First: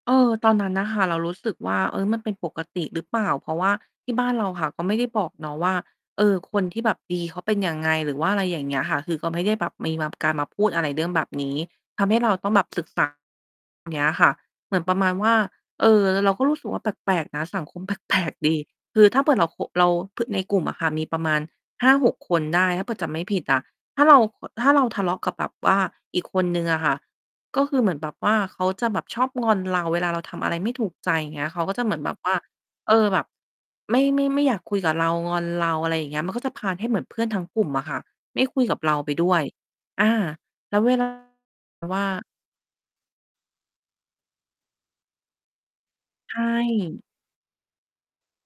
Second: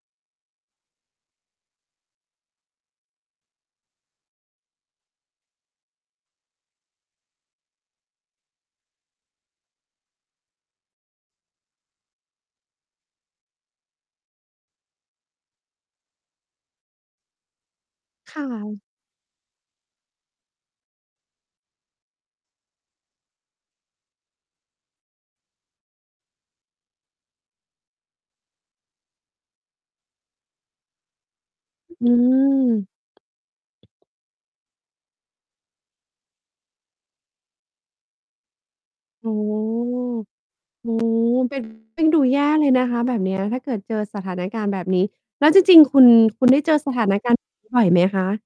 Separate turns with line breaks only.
เออ ตอนนั้นน่ะค่ะ เรารู้สึกว่า "เฮ้ย มันเป็นปกติรึเปล่า?" เพราะว่าที่บ้านเราค่ะก็ไม่ได้บอกเนาะว่า เออ คนที่แบบดี เขาเป็นยังไง หรือว่าอะไรอย่างเงี้ยค่ะ คือก็ไม่ได้แบบมีมา การมาพูด อะไรเรื่องแบบนี้ ทำให้เราต้องแบบศึก ษา เนี้ยค่ะ เหมือนประมาณว่า เออ แล้วเราก็รู้สึกว่า แปลก ๆ นะ สังคม แปลก
ค่
ๆ ดี
ะ
คือถ้าเผื่อเราโขะ เรา พ ในกลุ่มอะค่ะ มีประมาณ 5-6 คนได้ ถ้าเผื่อจำไม่ผิดอะ ถ้าเรา เอ่อ ถ้าเราทะเลาะกับแบบว่าอีกคนหนึ่งอะค่ะ ก็คือเหมือนแบบว่าเขาจะแบบชอบงอนเรา เวลาเราทำอะไรไม่ถูกใจ อย่างเงี้ย เขาก็จะเหมือน
อ
แ
ื
บบว่า
ม
เออ แบบ ไม่ ไม่ ไม่อยากคุยกับเรา งอนเรา อะไรอย่างเงี้ย มันก็จะพาลให้เหมือนเพื่อนทั้งกลุ่มอะค่ะไม่คุยกับเราไปด
โอ
้
้
วย อา แล้ว
โอ
เ
้
ว ลา
เป็น
แบบ
เ
ว
ป
่
็นดู
า
แย่เลยนะคะ แบบเนี้ย ถ้าเกิดเจอสถานการณ์แบบนี้ แล้วจริง ๆ คุณ
ใช
คุณ ได้เจอสถ
่
านการณ์ แบบนี้ บ่อยไหม คะ?